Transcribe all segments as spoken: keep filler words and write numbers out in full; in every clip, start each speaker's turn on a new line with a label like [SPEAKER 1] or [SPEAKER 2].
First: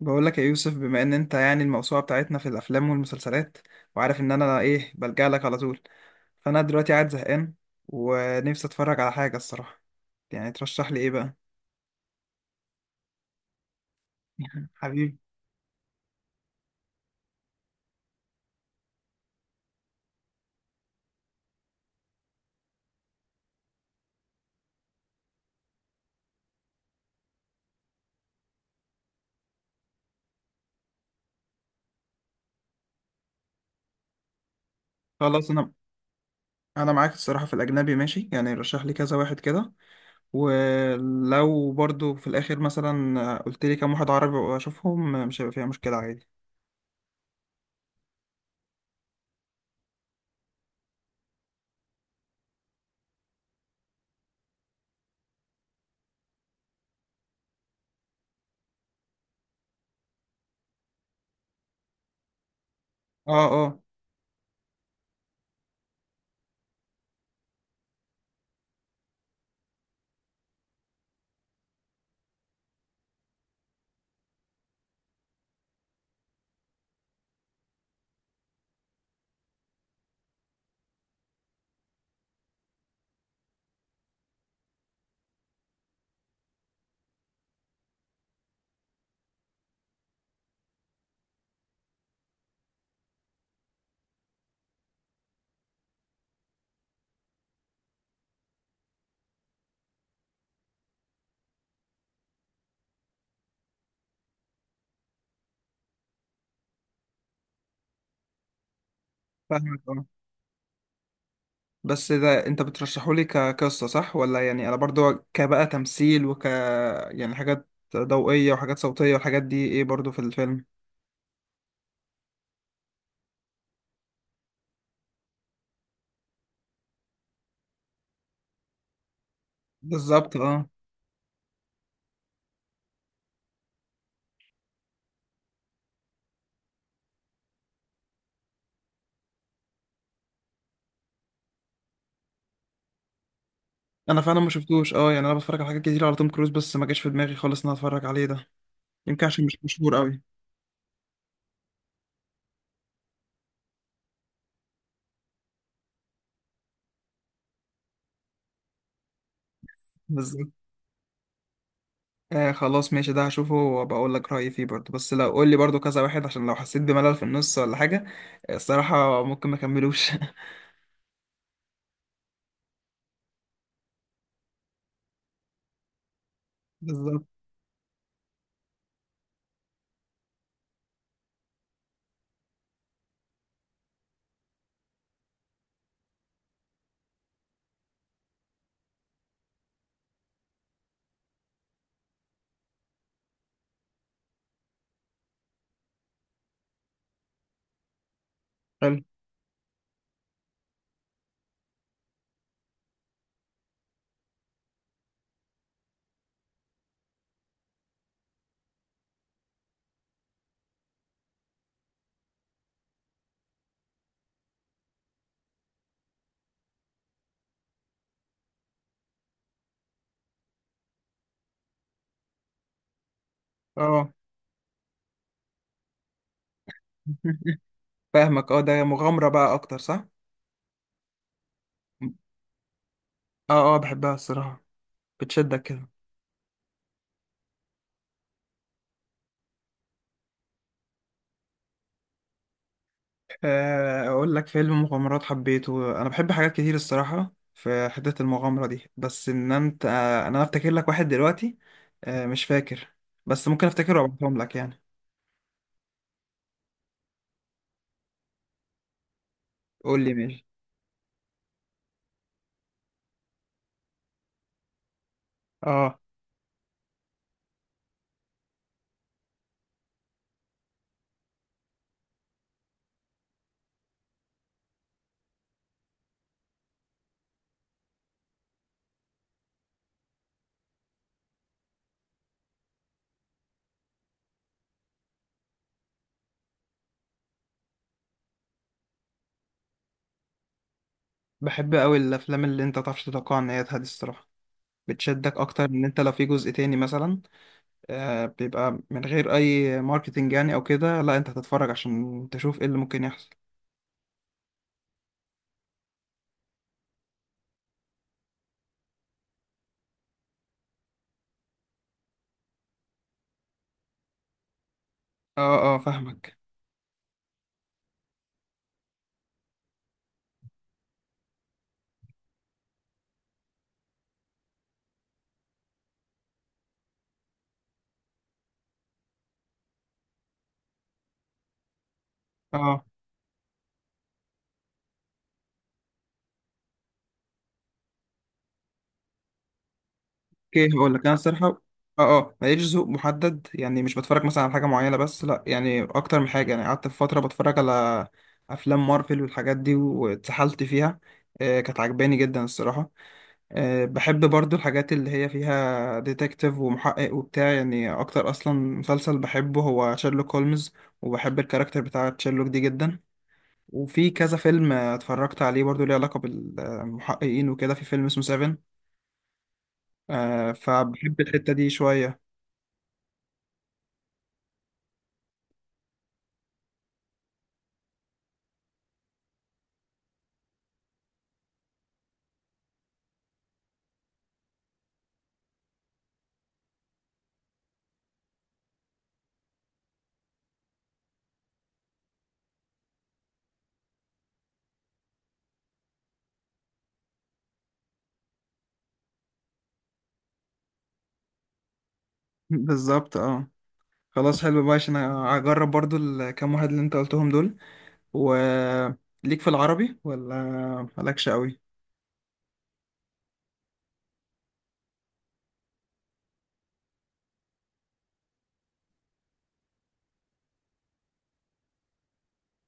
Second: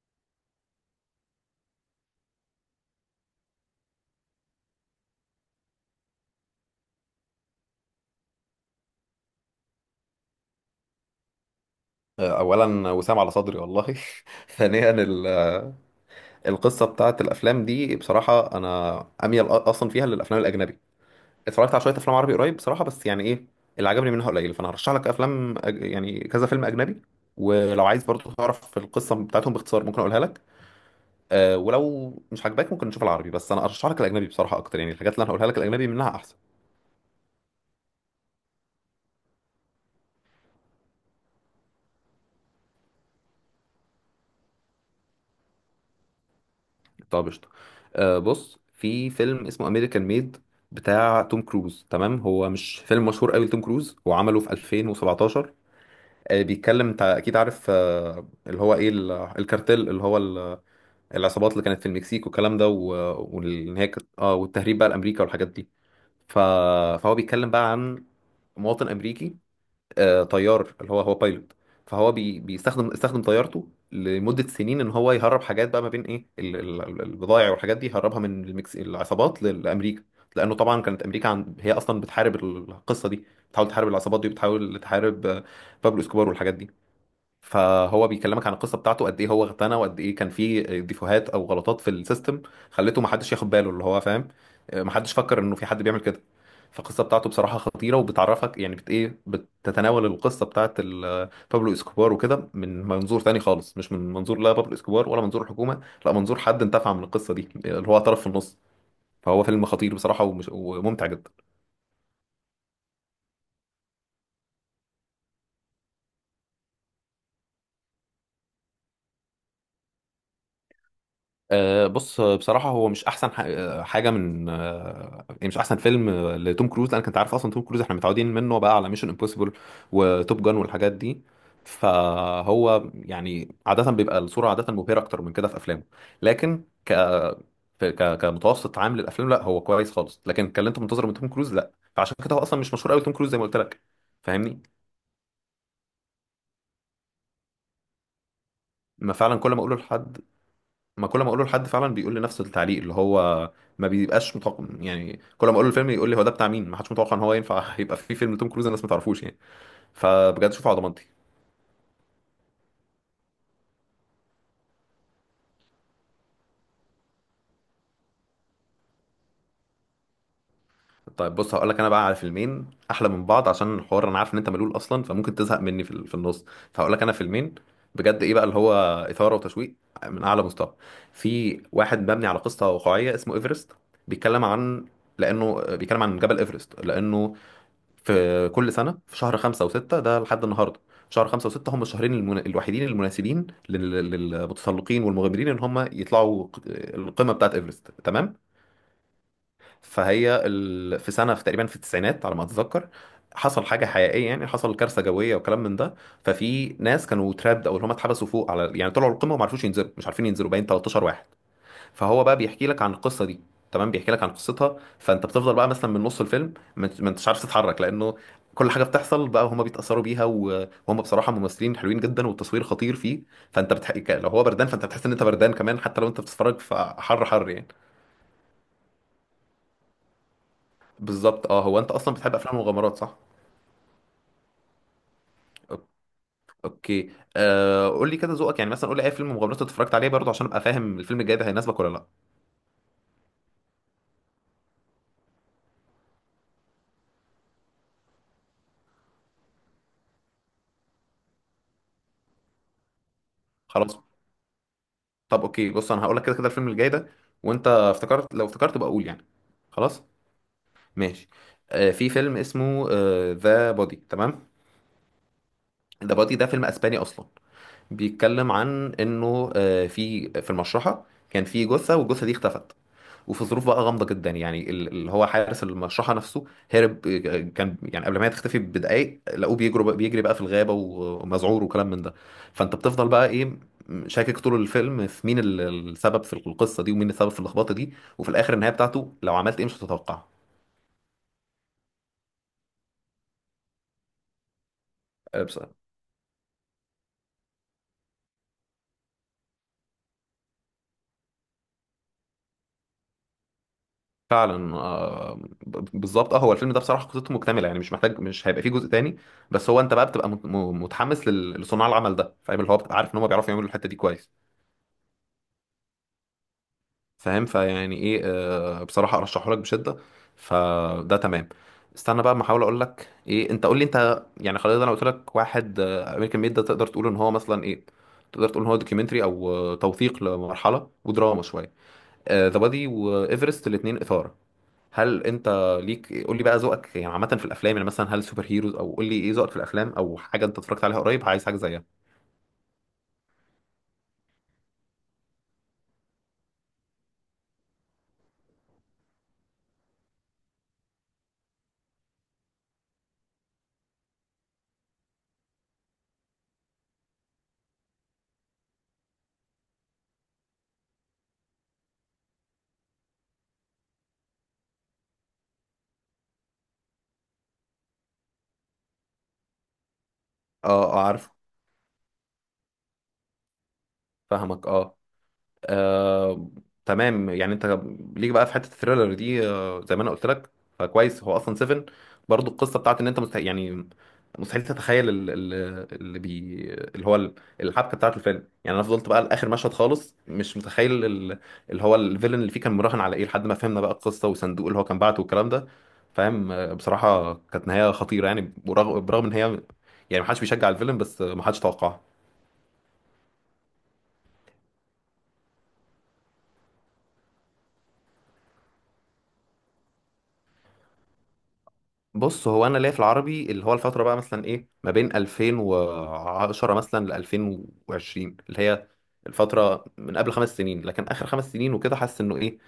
[SPEAKER 1] بقول لك يا يوسف، بما ان انت يعني الموسوعه بتاعتنا في الافلام والمسلسلات، وعارف ان انا ايه بلجأ لك على طول. فانا دلوقتي قاعد زهقان ونفسي اتفرج على حاجه الصراحه، يعني ترشح لي ايه بقى؟
[SPEAKER 2] اولا وسام على صدري والله. ثانيا،
[SPEAKER 1] حبيبي.
[SPEAKER 2] ال- القصه بتاعت الافلام دي بصراحه، انا اميل اصلا فيها للافلام الاجنبي. اتفرجت على شويه افلام عربي قريب بصراحه، بس يعني ايه اللي عجبني منها قليل. فانا هرشح لك افلام أج- يعني كذا فيلم اجنبي، ولو عايز برضو تعرف القصه بتاعتهم باختصار ممكن اقولها لك. أه، ولو مش عاجباك ممكن نشوف العربي، بس انا ارشح لك الاجنبي بصراحه اكتر، يعني الحاجات اللي انا هقولها
[SPEAKER 1] خلاص،
[SPEAKER 2] لك
[SPEAKER 1] انا
[SPEAKER 2] الاجنبي منها احسن.
[SPEAKER 1] انا معاك الصراحه في الاجنبي، ماشي، يعني رشح لي كذا واحد كده. ولو برضو في الاخر مثلا قلت لي كام واحد عربي واشوفهم مش هيبقى فيها مشكله، عادي.
[SPEAKER 2] طب قشطة. آه بص، في فيلم اسمه امريكان ميد بتاع توم كروز، تمام. هو مش فيلم مشهور قوي لتوم كروز، هو عمله في ألفين وسبعتاشر. آه بيتكلم، انت اكيد عارف آه اللي هو ايه ال- الكارتيل، اللي هو ال- العصابات اللي كانت في المكسيك والكلام ده، و-
[SPEAKER 1] اه،
[SPEAKER 2] وان
[SPEAKER 1] اه،
[SPEAKER 2] هي كانت- اه والتهريب بقى لامريكا والحاجات دي. ف... فهو بيتكلم بقى عن مواطن امريكي، آه، طيار، اللي هو هو بايلوت. فهو بي بيستخدم استخدم طيارته لمدة سنين ان هو يهرب حاجات بقى ما بين ايه ال- ال- البضائع والحاجات دي، يهربها من المكس... العصابات لل- لامريكا. لانه طبعا كانت امريكا عن... هي اصلا بتحارب القصة دي، بتحاول تحارب العصابات دي، وبتحاول تحارب آه، بابلو اسكوبار والحاجات دي. فهو بيكلمك عن القصه بتاعته، قد ايه هو اغتنى، وقد ايه كان فيه ديفوهات او غلطات في السيستم خلته ما حدش ياخد باله، اللي هو فاهم، ما حدش فكر انه في حد بيعمل كده. فالقصه بتاعته بصراحه خطيره، وبتعرفك يعني بت ايه بتتناول القصه بتاعت ال- بابلو اسكوبار وكده من منظور تاني خالص، مش من منظور لا بابلو اسكوبار ولا منظور الحكومه، لا منظور حد انتفع من القصه دي، اللي هو طرف في النص. فهو فيلم
[SPEAKER 1] فاهمك،
[SPEAKER 2] خطير
[SPEAKER 1] اه.
[SPEAKER 2] بصراحه، ومش وممتع جدا.
[SPEAKER 1] بس ده انت بترشحولي كقصة، صح ولا يعني انا برضو كبقى تمثيل وك يعني حاجات ضوئية وحاجات صوتية والحاجات دي، ايه برضو في الفيلم؟
[SPEAKER 2] آه، بص، آه، بصراحة هو مش أحسن ح- آه، حاجة من آه، يعني مش أحسن فيلم آه، لتوم كروز، لأنك أنت عارف أصلا توم كروز إحنا متعودين منه بقى على ميشن امبوسيبل
[SPEAKER 1] بالظبط،
[SPEAKER 2] وتوب جان
[SPEAKER 1] اه.
[SPEAKER 2] والحاجات دي. فهو يعني عادة بيبقى الصورة عادة مبهرة أكتر من كده في أفلامه، لكن ك... في- ك... كمتوسط عام للأفلام، لا هو كويس خالص، لكن كان اللي أنت منتظره من توم كروز لا. فعشان كده هو أصلا مش مشهور قوي، توم كروز زي ما قلت لك.
[SPEAKER 1] انا فعلا ما
[SPEAKER 2] فاهمني؟
[SPEAKER 1] شفتوش، اه، يعني انا بتفرج على حاجات كتير على توم كروز، بس ما جاش في دماغي خالص ان انا اتفرج عليه ده.
[SPEAKER 2] ما
[SPEAKER 1] يمكن
[SPEAKER 2] فعلا
[SPEAKER 1] عشان
[SPEAKER 2] كل
[SPEAKER 1] مش
[SPEAKER 2] ما أقوله
[SPEAKER 1] مشهور
[SPEAKER 2] لحد
[SPEAKER 1] قوي.
[SPEAKER 2] ما كل ما اقوله لحد فعلا بيقول لي نفس التعليق، اللي هو ما بيبقاش متوقع. يعني كل ما اقوله الفيلم يقول لي هو ده بتاع مين، ما حدش متوقع ان هو ينفع. يبقى في فيلم توم كروز الناس ما تعرفوش يعني.
[SPEAKER 1] بالظبط.
[SPEAKER 2] فبجد شوفه على ضمانتي.
[SPEAKER 1] آه، خلاص، ماشي، ده هشوفه وبقول لك رأيي فيه برضو، بس لو قول لي برضو كذا واحد عشان لو حسيت بملل في النص ولا حاجة، آه، الصراحة ممكن ما اكملوش.
[SPEAKER 2] طيب بص، هقول لك انا بقى على فيلمين احلى من بعض، عشان الحوار انا عارف ان انت ملول اصلا، فممكن تزهق مني في ال- في النص. فهقول لك انا
[SPEAKER 1] بالظبط.
[SPEAKER 2] فيلمين بجد، ايه بقى اللي هو اثاره وتشويق من اعلى مستوى. في واحد مبني على قصه واقعيه اسمه ايفرست. بيتكلم عن لانه بيتكلم عن جبل ايفرست، لانه في كل سنة في شهر خمسة وستة ده لحد النهاردة. شهر خمسة وستة هم الشهرين المن... الوحيدين المناسبين لل... للمتسلقين والمغامرين ان هم يطلعوا ق- القمة بتاعت ايفرست، تمام.
[SPEAKER 1] حلو.
[SPEAKER 2] فهي ال... في سنة في تقريبا في التسعينات على ما اتذكر، حصل حاجة حقيقية، يعني حصل كارثة جوية وكلام من ده. ففي ناس كانوا ترابد او اللي هم اتحبسوا فوق، على يعني طلعوا القمة وما عرفوش ينزلوا، مش عارفين ينزلوا، باين تلتاشر واحد. فهو بقى بيحكي لك عن القصه دي، تمام، بيحكي لك عن قصتها. فانت بتفضل بقى مثلا من نص الفيلم ما انت- ما انتش عارف تتحرك، لانه كل حاجه بتحصل بقى هما بيتاثروا بيها، و- وهم بصراحه ممثلين حلوين جدا، والتصوير خطير فيه. فانت بتح...
[SPEAKER 1] اه.
[SPEAKER 2] ك- لو هو بردان فانت بتحس ان انت بردان كمان، حتى لو انت بتتفرج فحر حر يعني.
[SPEAKER 1] فاهمك، اه، ده مغامرة بقى اكتر، صح؟
[SPEAKER 2] بالظبط، اه، هو انت اصلا بتحب افلام المغامرات صح؟
[SPEAKER 1] اه، اه، بحبها الصراحة، بتشدك
[SPEAKER 2] أوك-
[SPEAKER 1] كده.
[SPEAKER 2] اوكي. آه قول لي كده ذوقك، يعني مثلا قول لي اي فيلم مغامرات اتفرجت عليه برضه، عشان ابقى فاهم الفيلم الجاي ده هيناسبك ولا لا.
[SPEAKER 1] آه، اقول لك فيلم مغامرات حبيته، انا بحب حاجات كتير الصراحة في حتة المغامرة دي، بس ان انت، آه، انا افتكر لك واحد دلوقتي. آه، مش فاكر، بس ممكن
[SPEAKER 2] خلاص.
[SPEAKER 1] افتكره وابعتهم لك يعني.
[SPEAKER 2] طب اوكي، بص انا هقول لك كده كده الفيلم الجاي ده، وانت افتكرت لو افتكرت بقى قول يعني. خلاص
[SPEAKER 1] قول لي، ماشي.
[SPEAKER 2] ماشي. آه في فيلم اسمه ذا بودي، تمام.
[SPEAKER 1] اه،
[SPEAKER 2] ذا بودي ده فيلم اسباني اصلا. بيتكلم عن انه آه في في المشرحه كان في جثه، والجثه دي اختفت. وفي ظروف بقى غامضه جدا، يعني ال- اللي هو حارس المشرحه نفسه هرب. آه، كان يعني قبل ما هي تختفي بدقائق لقوه بيجري بقى، بيجري بقى في الغابه، ومذعور وكلام من ده. فانت بتفضل بقى ايه، شاكك طول الفيلم في مين ال- السبب في القصه دي، ومين السبب في اللخبطه دي. وفي الاخر النهايه بتاعته لو عملت ايه مش هتتوقع.
[SPEAKER 1] بحب قوي الافلام اللي انت متعرفش تتوقع نهايتها دي الصراحة، بتشدك
[SPEAKER 2] آه، بس-
[SPEAKER 1] اكتر ان انت لو في جزء تاني مثلا، آه، بيبقى من غير اي ماركتينج يعني او كده، لا، انت هتتفرج عشان تشوف ايه اللي ممكن يحصل.
[SPEAKER 2] فعلا. آه، ب- بالظبط، اه، هو الفيلم ده بصراحه قصته مكتمله، يعني مش محتاج مش هيبقى فيه جزء تاني. بس هو انت بقى بتبقى مت- م- متحمس لل- لصناع العمل ده، فاهم، اللي هو بتبقى عارف ان هم بيعرفوا يعملوا الحته دي كويس.
[SPEAKER 1] اه، اه، فاهمك،
[SPEAKER 2] فاهم، فيعني ايه آه بصراحة ارشحه لك بشدة، فده تمام. استنى بقى، ما احاول اقول لك ايه انت، قول لي انت يعني. خلاص، انا قلت لك واحد امريكان ميد، ده تقدر تقول ان هو مثلا ايه، تقدر تقول ان هو دوكيومنتري، او آه، توثيق لمرحلة ودراما شوية. ذا
[SPEAKER 1] اه.
[SPEAKER 2] بادي وايفرست الاتنين اثارة. هل انت ليك قول لي بقى ذوقك، يعني عامة في الافلام، يعني مثلا هل سوبر هيروز، او قول لي ايه ذوقك في الافلام، او حاجة انت
[SPEAKER 1] اوكي،
[SPEAKER 2] اتفرجت
[SPEAKER 1] هقول
[SPEAKER 2] عليها
[SPEAKER 1] لك انا
[SPEAKER 2] قريب عايز
[SPEAKER 1] الصراحه.
[SPEAKER 2] حاجة زيها.
[SPEAKER 1] اه، اه، ماليش ذوق محدد يعني، مش بتفرج مثلا على حاجه معينه بس، لا يعني اكتر من حاجه، يعني قعدت في فتره بتفرج على افلام مارفل والحاجات دي واتسحلت فيها. آه، كانت عجباني جدا الصراحه. آه، بحب برضو الحاجات اللي هي فيها ديتكتيف ومحقق وبتاع، يعني اكتر اصلا مسلسل بحبه هو شيرلوك هولمز، وبحب الكاركتر بتاع شيرلوك دي جدا. وفي كذا فيلم آه، اتفرجت عليه برضو ليه علاقه بالمحققين وكده، في فيلم اسمه سيفن، آه،
[SPEAKER 2] اه، اه،
[SPEAKER 1] فبحب
[SPEAKER 2] عارف،
[SPEAKER 1] الحتة دي شوية.
[SPEAKER 2] فاهمك، اه. آه، تمام، يعني انت ليك بقى في حته الثريلر دي آه، زي ما انا قلت لك. فكويس، هو اصلا سفن برضو القصه بتاعت ان انت مستحيل يعني، مستحيل تتخيل ال- ال- اللي بي اللي هو ال- الحبكه بتاعت الفيلم. يعني انا فضلت بقى لاخر مشهد خالص مش متخيل ال- اللي هو الفيلن اللي فيه كان مراهن على ايه، لحد ما فهمنا بقى القصه والصندوق اللي هو كان بعته والكلام ده. فاهم. آه، بصراحه كانت نهايه خطيره يعني، برغم برغم ان هي يعني ما حدش بيشجع الفيلم، بس آه، ما حدش توقعها.
[SPEAKER 1] بالظبط، اه. خلاص، حلو بقى، عشان هجرب برضو الكام واحد اللي انت قلتهم دول. وليك في العربي ولا مالكش قوي؟
[SPEAKER 2] بص، هو انا ليا في العربي، اللي هو الفتره بقى مثلا ايه، ما بين ألفين وعشرة مثلا ل ألفين وعشرين، اللي هي الفتره من قبل خمس سنين، لكن اخر خمس سنين وكده، حاسس انه ايه،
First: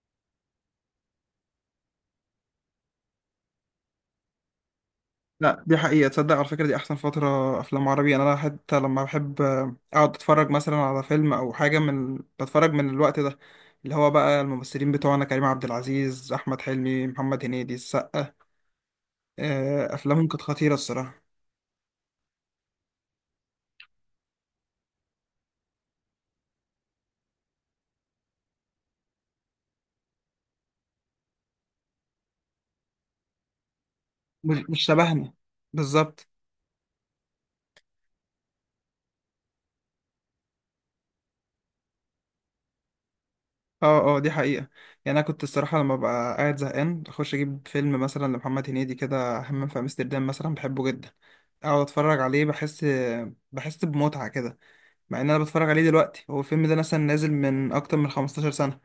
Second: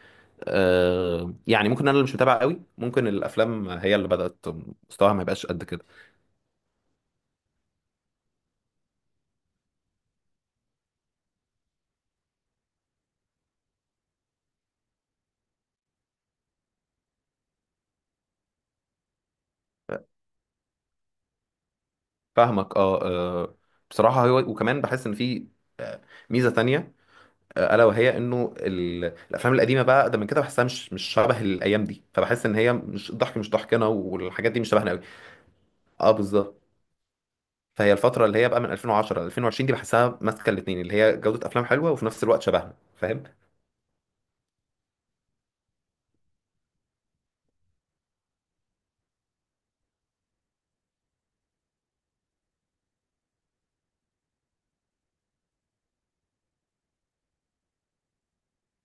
[SPEAKER 2] آه يعني ممكن انا اللي مش متابع قوي، ممكن الافلام هي اللي بدات مستواها ما يبقاش قد
[SPEAKER 1] لا، دي
[SPEAKER 2] كده.
[SPEAKER 1] حقيقة، تصدق على فكرة دي أحسن فترة أفلام عربي، أنا أنا حتى لما بحب أقعد أتفرج مثلا على فيلم أو حاجة من بتفرج من الوقت ده، اللي هو بقى الممثلين بتوعنا كريم عبد العزيز، أحمد حلمي، محمد هنيدي، السقا. آه، أفلامهم كانت خطيرة الصراحة.
[SPEAKER 2] فاهمك، اه، آه، بصراحه هو. وكمان بحس ان في آه، ميزه تانية، آه، الا وهي انه ال- الافلام القديمه بقى ده من كده بحسها مش مش شبه الايام دي. فبحس ان هي مش الضحك مش ضحكنا، والحاجات
[SPEAKER 1] مش
[SPEAKER 2] دي مش
[SPEAKER 1] مش
[SPEAKER 2] شبهنا قوي.
[SPEAKER 1] شبهنا.
[SPEAKER 2] اه
[SPEAKER 1] بالظبط.
[SPEAKER 2] بالظبط. فهي الفترة اللي هي بقى من ألفين وعشرة ل ألفين وعشرين دي بحسها ماسكة الاتنين، اللي هي جودة أفلام حلوة، وفي نفس الوقت شبهنا، فاهم؟
[SPEAKER 1] اه، اه، دي حقيقة. يعني انا كنت الصراحة لما ببقى قاعد زهقان اخش اجيب فيلم مثلا لمحمد هنيدي كده، همام في امستردام مثلا بحبه جدا، اقعد اتفرج عليه، بحس، بحس بمتعة كده. مع ان انا بتفرج عليه دلوقتي، هو الفيلم ده مثلا نازل من اكتر من 15 سنة،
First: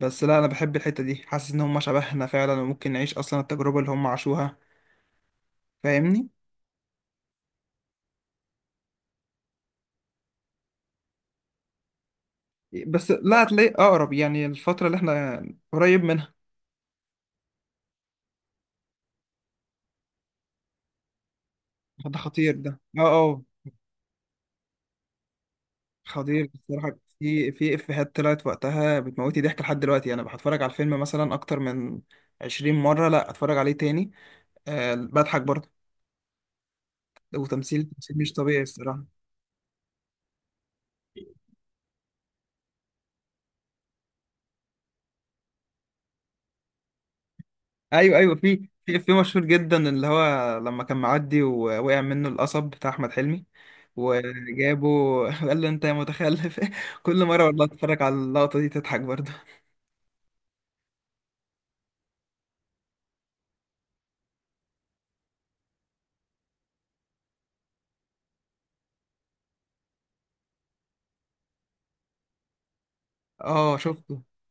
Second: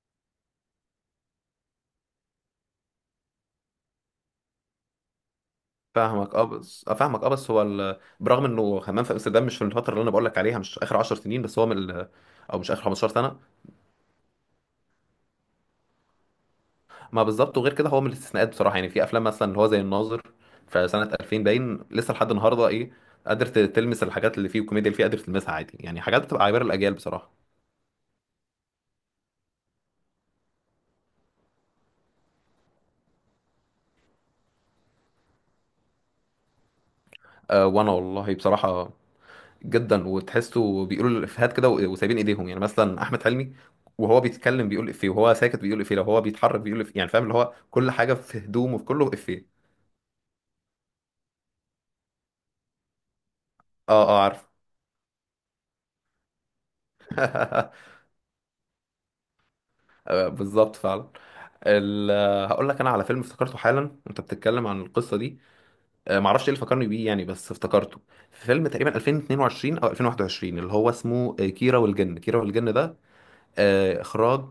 [SPEAKER 1] بس لا، انا بحب الحتة دي، حاسس ان هم شبهنا فعلا وممكن نعيش اصلا التجربة اللي هم عاشوها، فاهمني؟
[SPEAKER 2] فاهمك اه بس اه فاهمك، اه، بس هو ال... برغم انه همام في امستردام مش في الفترة اللي انا بقول لك عليها، مش اخر 10 سنين، بس هو من ال... او مش اخر 15
[SPEAKER 1] بس
[SPEAKER 2] سنة.
[SPEAKER 1] لا، هتلاقي اقرب يعني، الفترة اللي احنا قريب منها.
[SPEAKER 2] ما بالظبط، وغير كده هو من الاستثناءات بصراحة، يعني في افلام مثلا اللي هو زي الناظر في سنة ألفين باين لسه
[SPEAKER 1] ده
[SPEAKER 2] لحد
[SPEAKER 1] خطير
[SPEAKER 2] النهاردة
[SPEAKER 1] ده،
[SPEAKER 2] ايه،
[SPEAKER 1] اه، اه.
[SPEAKER 2] قادر ت- تلمس الحاجات اللي فيه والكوميديا اللي فيه قادر تلمسها عادي، يعني حاجات بتبقى
[SPEAKER 1] حضير
[SPEAKER 2] عبارة الاجيال
[SPEAKER 1] بصراحة،
[SPEAKER 2] بصراحة.
[SPEAKER 1] في في إفيهات طلعت وقتها بتموتني ضحك لحد دلوقتي، أنا بتفرج على الفيلم مثلا أكتر من عشرين مرة، لأ أتفرج عليه تاني، أه، بضحك برضه.
[SPEAKER 2] أه،
[SPEAKER 1] وتمثيل،
[SPEAKER 2] وانا
[SPEAKER 1] تمثيل مش
[SPEAKER 2] والله
[SPEAKER 1] طبيعي
[SPEAKER 2] بصراحة
[SPEAKER 1] الصراحة.
[SPEAKER 2] جدا، وتحسه بيقولوا الافيهات كده و- وسايبين ايديهم. يعني مثلا احمد حلمي، وهو بيتكلم بيقول افيه، وهو ساكت بيقول افيه، لو هو بيتحرك بيقول افيه، يعني فاهم، اللي هو كل حاجه
[SPEAKER 1] أيوه، أيوه،
[SPEAKER 2] في
[SPEAKER 1] في
[SPEAKER 2] هدومه في
[SPEAKER 1] في
[SPEAKER 2] كله
[SPEAKER 1] إفيه مشهور
[SPEAKER 2] افيه.
[SPEAKER 1] جدا اللي هو لما كان معدي ووقع منه القصب بتاع أحمد حلمي
[SPEAKER 2] اه، اه، عارف.
[SPEAKER 1] وجابه، قال له أنت يا متخلف. كل مرة والله أتفرج على اللقطة دي تضحك برضه.
[SPEAKER 2] آه، بالظبط فعلا. ال- هقول لك انا على فيلم افتكرته حالا وانت بتتكلم عن القصه دي. آه، معرفش ايه اللي فكرني بيه يعني، بس افتكرته. في فيلم تقريبا ألفين واتنين وعشرين او ألفين وواحد وعشرين اللي هو اسمه آه، كيرة والجن. كيرة والجن ده
[SPEAKER 1] أه،
[SPEAKER 2] آه،
[SPEAKER 1] شفته،
[SPEAKER 2] اخراج،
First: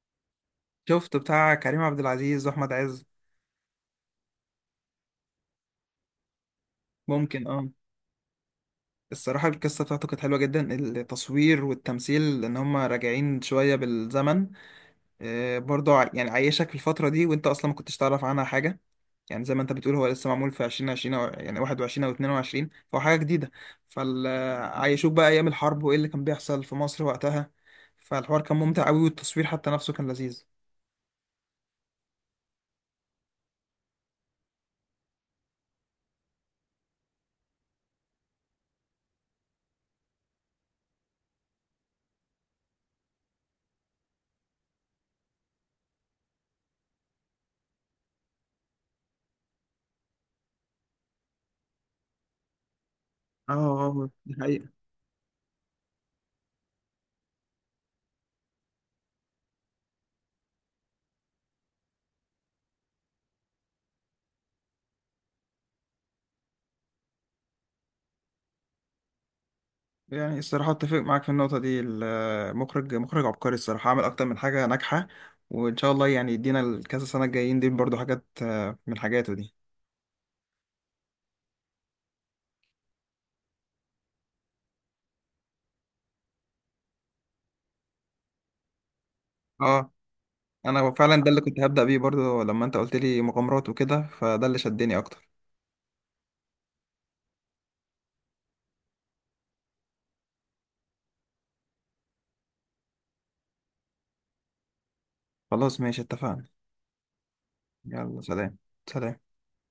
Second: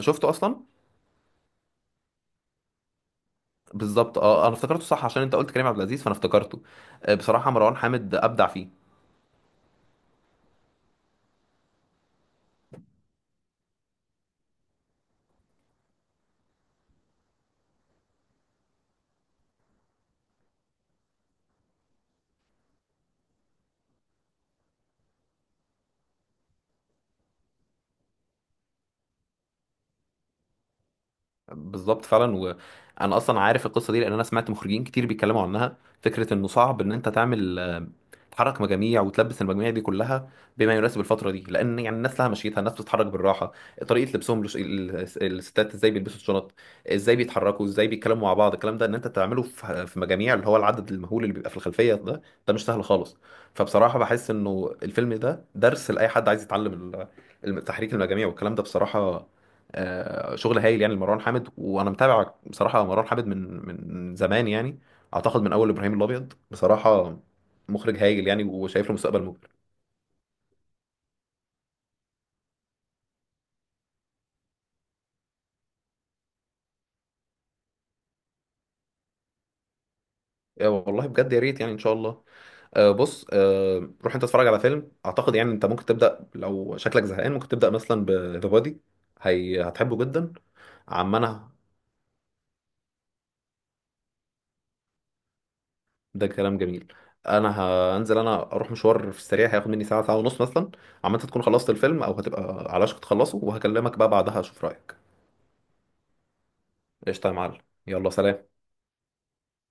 [SPEAKER 2] شفته اصلا؟
[SPEAKER 1] شفته بتاع كريم عبد العزيز وأحمد عز.
[SPEAKER 2] بالظبط، اه، انا افتكرته صح عشان انت قلت كريم عبد العزيز، فانا افتكرته. آه،
[SPEAKER 1] ممكن،
[SPEAKER 2] بصراحه
[SPEAKER 1] أه.
[SPEAKER 2] مروان حامد ابدع فيه.
[SPEAKER 1] الصراحة القصة بتاعته كانت حلوة جدا، التصوير والتمثيل ان هما راجعين شوية بالزمن، آه، برضه ع- يعني عايشك في الفترة دي، وانت اصلا ما كنتش تعرف عنها حاجة. يعني زي ما انت بتقول، هو لسه معمول في عشرين عشرين او يعني واحد وعشرين او اتنين وعشرين، فهو حاجة جديدة. فعايشوك بقى ايام الحرب وايه اللي كان بيحصل في مصر وقتها، فالحوار كان ممتع قوي، والتصوير حتى نفسه كان لذيذ.
[SPEAKER 2] بالظبط فعلا. وانا اصلا عارف القصه دي لان انا سمعت مخرجين كتير بيتكلموا عنها، فكره انه صعب ان انت تعمل تحرك مجاميع، وتلبس المجاميع دي كلها بما يناسب الفتره دي، لان يعني الناس لها مشيتها، الناس بتتحرك بالراحه، طريقه لبسهم لش... ال- الستات ازاي بيلبسوا الشنط، ازاي بيتحركوا، ازاي بيتكلموا مع بعض، الكلام ده ان انت تعمله في في مجاميع، اللي هو العدد المهول اللي بيبقى في الخلفيه ده، ده مش سهل خالص.
[SPEAKER 1] اه،
[SPEAKER 2] فبصراحه
[SPEAKER 1] اه،
[SPEAKER 2] بحس
[SPEAKER 1] دي حقيقة.
[SPEAKER 2] انه الفيلم ده درس لاي حد عايز يتعلم ال- الم- تحريك المجاميع والكلام ده بصراحه. آه، شغل هايل يعني لمروان حامد، وانا متابع بصراحه مروان حامد من من زمان يعني، اعتقد من اول ابراهيم الابيض بصراحه. مخرج هايل يعني، وشايف له مستقبل مبهر.
[SPEAKER 1] يعني الصراحة اتفق معاك في النقطة دي، المخرج مخرج عبقري الصراحة، عمل أكتر من حاجة ناجحة، وإن شاء الله يعني يدينا الكذا سنة الجايين دي برضو حاجات، آه، من حاجاته دي.
[SPEAKER 2] آه، والله بجد يا ريت، يعني ان شاء الله. آه، بص، آه، روح انت اتفرج على فيلم اعتقد يعني انت ممكن تبدا، لو شكلك زهقان ممكن تبدا مثلا بذا بادي، هي
[SPEAKER 1] اه،
[SPEAKER 2] هتحبه جدا.
[SPEAKER 1] أنا فعلا ده اللي
[SPEAKER 2] عمنا،
[SPEAKER 1] كنت هبدأ بيه برضو لما أنت قلت لي مغامرات وكده، فده اللي شدني أكتر.
[SPEAKER 2] ده كلام جميل. انا هنزل، انا اروح مشوار في السريع هياخد مني ساعه ساعه ونص مثلا. عم انت تكون خلصت الفيلم او هتبقى على وشك تخلصه، وهكلمك بقى بعدها اشوف رايك.
[SPEAKER 1] خلاص، ماشي، اتفقنا.
[SPEAKER 2] قشطه يا معلم، يلا
[SPEAKER 1] يلا سلام.
[SPEAKER 2] سلام.
[SPEAKER 1] سلام.